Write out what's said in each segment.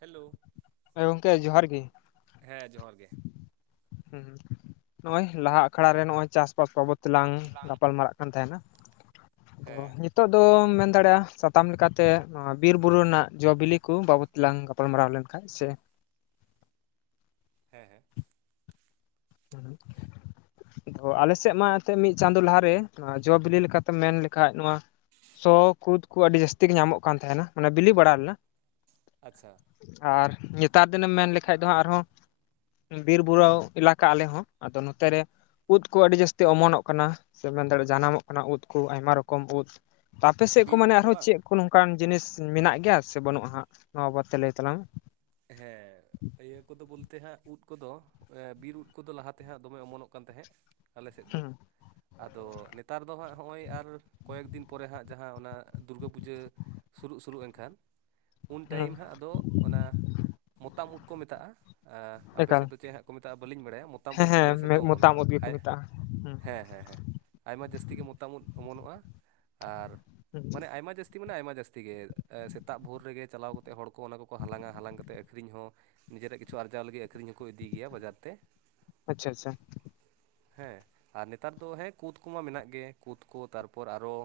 Hello ᱦᱮᱸ ᱜᱚᱝᱠᱮ ᱡᱚᱦᱟᱨ ᱜᱮ ᱦᱮᱸ ᱡᱚᱦᱟᱨ ᱜᱮ ᱱᱚᱜ-ᱚᱭ ᱞᱟᱦᱟ ᱟᱠᱷᱲᱟ ᱨᱮ ᱱᱚᱜ-ᱚᱭ ᱪᱟᱥ ᱵᱟᱥ ᱵᱟᱵᱚᱛ ᱛᱮᱞᱟᱝ ᱜᱟᱯᱟᱞ ᱢᱟᱨᱟᱜ ᱠᱟᱱᱟ᱾ ᱛᱟᱸᱦᱮᱱᱟ ᱟᱫᱚ ᱦᱮᱸ ᱱᱤᱛᱚᱜ ᱫᱚᱢ ᱢᱮᱱ ᱫᱟᱲᱮᱭᱟᱜ-ᱟ ᱥᱟᱛᱟᱢ ᱞᱮᱠᱟᱛᱮ ᱱᱚᱣᱟ ᱵᱤᱨ ᱵᱩᱨᱩ ᱨᱮᱱᱟᱜ ᱡᱚ-ᱵᱤᱞᱤ ᱠᱚ ᱵᱟᱵᱚᱛ ᱛᱮ ᱞᱟᱝ ᱜᱟᱯᱟᱞᱢᱟᱨᱟᱣ ᱞᱮᱱᱠᱟᱡ ᱥᱮ ᱦᱮᱸ ᱦᱮᱸ ᱩᱦᱩᱜ ᱛᱚ ᱟᱞᱮᱥᱮᱫ ᱢᱟ ᱮᱱᱛᱮ ᱢᱤᱫ ᱪᱟᱸᱫᱳ ᱞᱟᱦᱟᱨᱮ, ᱡᱚ ᱵᱤᱞᱤ ᱞᱮᱠᱟᱛᱮᱢ ᱢᱮᱱ ᱞᱮᱠᱷᱟᱡ ᱱᱚᱣᱟ ᱥᱚ ᱠᱩᱫᱽ ᱠᱚ ᱟᱹᱰᱤ ᱡᱟᱹᱥᱛᱤ ᱜᱮ ᱧᱟᱢᱚᱜ ᱠᱟᱱ ᱛᱟᱸᱦᱮᱱᱟ ᱢᱟᱱᱮ ᱵᱤᱞᱤ ᱵᱟᱲᱟ ᱞᱮᱱᱟ ᱟᱪᱪᱷᱟ ᱟᱨ ᱱᱮᱛᱟᱨ ᱫᱤᱱᱮᱢ ᱢᱮᱱ ᱞᱮᱠᱷᱟ ᱫᱚ ᱦᱟᱸᱜ ᱟᱨᱦᱚᱸ ᱵᱤᱨ ᱵᱩᱨᱩ ᱮᱞᱟᱠᱟ ᱠᱟᱜ ᱟᱞᱮ ᱦᱚᱸ ᱟᱫᱚ ᱱᱚᱛᱮ ᱨᱮ ᱩᱫ ᱠᱚ ᱟᱹᱰᱤ ᱡᱟᱹᱥᱛᱤ ᱚᱢᱚᱱᱚᱜ ᱠᱟᱱᱟ ᱥᱮ ᱢᱮᱱ ᱫᱟᱲᱭᱟᱜ-ᱟ᱾ ᱡᱟᱱᱟᱢᱚᱜ ᱠᱟᱱᱟ ᱩᱫ ᱠᱚ ᱟᱭᱢᱟ ᱨᱚᱠᱚᱢ ᱩᱫᱽ ᱟᱯᱮ ᱥᱮᱫ ᱠᱚ ᱵᱤᱨ ᱩᱫ ᱢᱟᱱᱮ ᱟᱨᱦᱚᱸ ᱵᱟᱝ ᱪᱮᱫ ᱠᱚ ᱱᱚᱝᱠᱟᱱ ᱡᱤᱱᱤᱥ ᱢᱮᱱᱟᱜ ᱜᱮᱭᱟ ᱥᱮ ᱵᱟᱹᱱᱩᱜ-ᱟ᱾ ᱦᱟᱸᱜ ᱱᱚᱣᱟ ᱵᱟᱵᱚᱫ ᱛᱮ ᱞᱟᱹᱭ ᱛᱟᱞᱟᱝ ᱢᱮ‌? ᱦᱮᱸᱻ ᱤᱭᱟᱹ ᱠᱚᱫᱚ ᱵᱚᱞᱛᱮ ᱦᱟᱸᱜ ᱩᱫᱽ ᱠᱚᱫᱚ ᱵᱤᱨ ᱩᱫᱽ ᱠᱚᱫᱚ ᱞᱟᱦᱟᱛᱮ ᱦᱟᱸᱜ ᱫᱚᱢᱮ ᱚᱢᱚᱱᱚᱜ ᱠᱟᱱ ᱛᱟᱦᱮᱸᱜ᱾ ᱟᱞᱮ ᱥᱮᱫ ᱫᱚ ᱦᱩᱸ ᱟᱫᱚ ᱱᱮᱛᱟᱨ ᱫᱚ ᱦᱟᱸᱜ ᱱᱚᱜ-ᱚᱭ ᱟᱨ ᱠᱚᱭᱮᱠ ᱫᱤᱱ ᱯᱚᱨᱮ ᱦᱟᱸᱜ ᱡᱟᱦᱟᱸ ᱚᱱᱟ ᱫᱩᱨᱜᱟᱹ ᱯᱩᱡᱟᱹ ᱥᱩᱨᱩᱜ ᱥᱩᱨᱩᱜ ᱮᱱᱠᱷᱟᱱ ᱩᱱ ᱦᱩᱸ ᱴᱟᱭᱤᱢ ᱦᱟᱸᱜ ᱟᱫᱚ ᱚᱱᱟ ᱢᱚᱛᱟᱢ ᱩᱫ ᱠᱚ ᱢᱮᱛᱟᱜ-ᱟ ᱮᱻ ᱟᱯᱮ ᱥᱮᱫ ᱮᱠᱟᱞ ᱫᱚ ᱪᱮᱫ ᱦᱟᱸᱜ ᱠᱚ ᱢᱮᱛᱟᱜ-ᱟ᱾ ᱵᱟᱹᱞᱤᱧ ᱵᱟᱲᱟᱭᱟ ᱢᱚᱛᱟᱢ ᱦᱮᱸ ᱩᱫ ᱟᱞᱮ ᱥᱮᱫ ᱦᱮᱸ ᱫᱚ ᱢᱚᱛᱟᱢ ᱚᱢᱚᱱᱚᱜ-ᱟ ᱩᱫ ᱜᱮᱠᱚ ᱟᱡ ᱢᱮᱛᱟᱜᱼᱟ ᱦᱩᱸ ᱦᱮᱸ ᱦᱮᱸ ᱦᱮᱸ ᱟᱭᱢᱟ ᱡᱟᱹᱥᱛᱤ ᱜᱮ ᱢᱚᱛᱟᱢ ᱩᱫ ᱚᱢᱚᱱᱚᱜ-ᱟ᱾ ᱟᱨ ᱦᱩᱸ ᱢᱟᱱᱮ ᱟᱭᱢᱟ ᱡᱟᱹᱥ ᱛᱤ ᱢᱟᱱᱮ ᱟᱭᱢᱟ ᱡᱟᱹᱥᱛᱤ ᱢᱟᱱᱮ ᱟᱭᱢᱟ ᱡᱟᱹᱥᱛᱤ ᱜᱮ ᱥᱮᱛᱟᱜ ᱵᱷᱳᱨ ᱨᱮᱜᱮ ᱪᱟᱞᱟᱣ ᱠᱟᱛᱮ ᱦᱚᱲ ᱠᱚ ᱚᱱᱟ ᱠᱚ ᱠᱚ ᱦᱟᱞᱟᱝ-ᱟ᱾ ᱦᱟᱞᱟᱝ ᱠᱟᱛᱮ ᱟ. ᱠᱷᱨᱤᱧ ᱦᱚᱸ ᱱᱤᱡᱮᱨᱟᱜ ᱠᱤᱪᱷᱩ ᱟᱨᱡᱟᱣ ᱞᱟᱹᱜᱤᱫ ᱟᱹᱠᱷᱨᱤᱧ ᱦᱚᱸᱠᱚ ᱤᱫᱤ ᱜᱮᱭᱟ ᱵᱟᱡᱟᱨ ᱛᱮ᱾ ᱟᱪᱪᱷᱟ ᱟᱪᱷᱟ, ᱦᱮᱸ ᱟᱨ ᱱᱮᱛᱟᱨ ᱫᱚ ᱦᱮᱸ ᱠᱩᱫᱽ ᱠᱚᱢᱟ ᱢᱮᱱᱟᱜ ᱜᱮ, ᱠᱩᱫᱽ ᱠᱚ ᱛᱟᱨᱯᱚᱨ ᱟᱨᱚ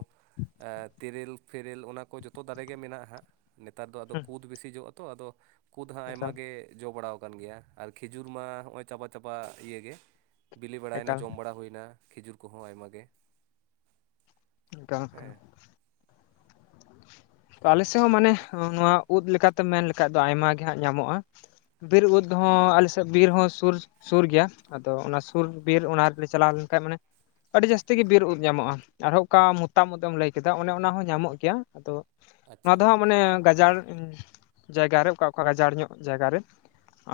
ᱛᱮᱨᱮᱞ ᱯᱷᱮᱨᱮᱞ ᱚᱱᱟ ᱠᱚ ᱡᱚᱛᱚ ᱫᱟᱨᱮ ᱜᱮ ᱢᱮᱱᱟᱜ-ᱟ᱾ ᱦᱟᱸᱜ ᱱᱮᱛᱟᱨ ᱫᱚ ᱟᱫᱚ ᱦᱩᱸ ᱠᱩᱫᱽ ᱵᱤᱥᱤ ᱡᱚᱜ-ᱟ ᱾ᱛᱚ ᱟᱫᱚ ᱠᱩᱫᱽ ᱦᱚᱸ ᱟᱸᱭᱢᱟ ᱮᱠᱟᱞ ᱜᱮ ᱡᱚ ᱵᱟᱲᱟ ᱟᱠᱟᱱ ᱜᱮᱭᱟ, ᱟᱨ ᱠᱷᱤᱡᱩᱨ ᱢᱟ ᱦᱚᱜ-ᱚᱭ ᱪᱟᱵᱟ ᱪᱟᱵᱟ ᱤᱭᱟᱹ ᱜᱮ ᱵᱤᱞᱤ ᱵᱟᱲᱟᱭᱱᱟ ᱮᱠᱟᱞ ᱡᱚᱢ ᱵᱟᱲᱟ ᱦᱩᱭᱱᱟ ᱠᱷᱮᱡᱩᱨ ᱠᱚᱦᱚᱸ ᱟᱭᱢᱟ ᱜᱮ ᱦᱮᱸ [inaudible] ᱟᱞᱮ ᱥᱮᱫ ᱦᱚᱸ ᱢᱟᱱᱮ ᱱᱚᱣᱟ ᱩᱫ ᱞᱮᱠᱟᱛᱮ ᱢᱮᱱ ᱞᱮᱠᱷᱟᱡ ᱫᱚ ᱟᱭᱢᱟ ᱜᱮ ᱦᱟᱸᱜ ᱧᱟᱢᱚᱜ-ᱟ᱾ ᱵᱤᱨ ᱩᱫᱽ ᱦᱚᱸ ᱟᱞᱮ ᱥᱮᱫ ᱵᱤᱨ ᱦᱚᱸ ᱥᱩᱨ ᱥᱩᱨ ᱜᱮᱭᱟ ᱟᱫᱚ ᱚᱱᱟ ᱥᱩᱨ ᱵᱤᱨ ᱚᱱᱟ ᱨᱮᱞᱮ ᱪᱟᱞᱟᱣ ᱞᱮᱱᱠᱷᱟᱡ ᱢᱟᱱᱮ ᱟᱹᱰᱤ ᱡᱟᱹᱥᱛᱤ ᱜᱮ ᱵᱤᱨ ᱩᱫᱽ ᱧᱟᱢᱚᱜ-ᱟ᱾ ᱟᱨᱦᱚᱸ ᱚᱠᱟ ᱢᱚᱛᱟᱢ ᱩᱫᱽ ᱮᱢ ᱞᱟᱹᱭ ᱠᱮᱫᱟ, ᱚᱱᱮ ᱚᱱᱟ ᱦᱚᱸ ᱧᱟᱢᱚᱜ ᱜᱮᱭᱟ᱾ ᱟᱫᱚ ᱱᱚᱣᱟ ᱟᱪᱪᱷᱟ ᱫᱚ ᱦᱟᱸᱜ ᱢᱟᱱᱮ ᱜᱟᱡᱟᱲ ᱡᱟᱭᱜᱟ ᱨᱮ, ᱚᱠᱟ ᱚᱠᱟ ᱜᱟᱡᱟᱲ ᱧᱚᱜ ᱡᱟᱭᱜᱟ ᱨᱮ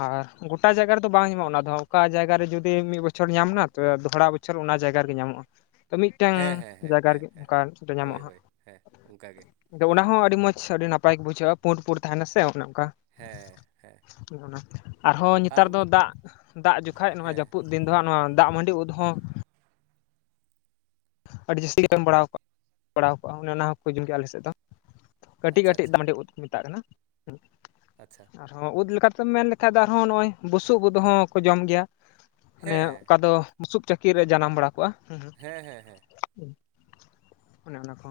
ᱟᱨ ᱜᱚᱴᱟ ᱡᱟᱭᱜᱟ ᱨᱮᱫᱚ ᱵᱟᱝ ᱧᱟᱢᱚᱜ-ᱟ ᱚᱱᱟ ᱫᱚ᱾ ᱚᱠᱟ ᱡᱟᱭᱜᱟ ᱨᱮ ᱡᱩᱫᱤ ᱢᱤᱫ ᱵᱚᱪᱷᱚᱨ ᱧᱟᱢᱱᱟ ᱛᱚ ᱫᱚᱦᱚᱲᱟ ᱵᱚᱪᱷᱚᱨ ᱵᱚᱪᱷᱚᱨ ᱚᱱᱟ ᱡᱟᱭᱜᱟ ᱨᱮᱜᱮ ᱧᱟᱢᱚᱜᱼᱟ᱾ ᱛᱚ ᱢᱤᱫᱴᱟᱝ ᱦᱮᱸ ᱦᱮᱸ ᱦᱮᱸ ᱡᱟᱭᱜᱟ ᱦᱮᱸ ᱨᱮᱜᱮ, ᱦᱮᱸ ᱚᱠᱟ ᱨᱮ ᱪᱚ ᱦᱳᱭ ᱧᱟᱢᱚᱜ-ᱟ ᱾ᱦᱟᱸᱜ ᱦᱳᱭ ᱦᱮᱸ ᱚᱱᱠᱟ ᱜᱮ ᱟᱫᱚ ᱚᱱᱟ ᱦᱚᱸ ᱟᱹᱰᱤ ᱢᱚᱸᱡᱽ, ᱟᱹᱰᱤ ᱱᱟᱯᱟᱭ ᱜᱮ ᱵᱩᱡᱷᱟᱹᱜ-ᱟ᱾ ᱯᱩᱸᱰ ᱯᱩᱸᱰ ᱛᱟᱸᱦᱮᱱᱟ ᱥᱮ ᱚᱱᱮ ᱚᱱᱠᱟ ᱦᱮᱸ ᱦᱮᱸ ᱟᱨᱦᱚᱸ ᱱᱮᱛᱟᱨ ᱟᱨᱚ ᱫᱚ ᱢᱤᱫ ᱫᱟᱜᱽ ᱫᱟᱜᱽ ᱡᱚᱠᱷᱟᱡ ᱱᱚᱣᱟ ᱦᱮᱸ ᱡᱟᱹᱯᱩᱫ ᱫᱤᱱ ᱫᱚ ᱦᱟᱸᱜ ᱱᱚᱣᱟ ᱫᱟᱜᱽ ᱢᱟᱹᱰᱤ ᱩᱫᱽ ᱦᱚᱸ ᱟᱹᱰᱤ ᱡᱟᱹᱥᱛᱤ ᱜᱮ ᱡᱚᱢ ᱵᱟᱲᱟᱣ ᱠᱟᱜ ᱵᱟᱲᱟᱣ ᱠᱚᱜᱼᱟ᱾ ᱚᱱᱮ ᱚᱱᱟ ᱦᱚᱸᱠᱚ ᱡᱚᱢ ᱜᱮᱭᱟ ᱟᱞᱮ ᱥᱮᱫ ᱫᱚ᱾ ᱠᱟᱹᱴᱤᱡ ᱟᱪᱪᱷᱟ ᱠᱟᱹᱴᱤᱡ ᱟᱪᱪᱷᱟ ᱫᱟᱜᱢᱟᱸᱰᱤ ᱩᱫᱽ ᱠᱚ ᱢᱮᱛᱟᱜ ᱠᱟᱱᱟ᱾ ᱟᱪᱷᱟ ᱟᱨᱦᱚᱸ ᱩᱫ ᱞᱮᱠᱟᱛᱮᱢ ᱢᱮᱱ ᱞᱮᱠᱷᱟᱱ ᱫᱚ ᱟᱨᱦᱚᱸ ᱱᱚᱜᱼᱚᱭ ᱵᱩᱥᱩᱵ ᱩᱫ ᱦᱚᱸ ᱠᱚ ᱡᱚᱢ ᱜᱮᱭᱟ ᱢᱟᱱᱮ ᱦᱮᱸ ᱚᱠᱟ ᱫᱚ ᱵᱩᱥᱩᱵ ᱪᱟᱹᱠᱤ ᱨᱮ ᱡᱟᱱᱟᱢ ᱵᱟᱲᱟ ᱠᱚᱜᱼᱟ ᱦᱮᱸ ᱦᱮᱸ ᱦᱮᱸ ᱦᱮᱸ ᱚᱱᱮ ᱚᱱᱟ ᱠᱚ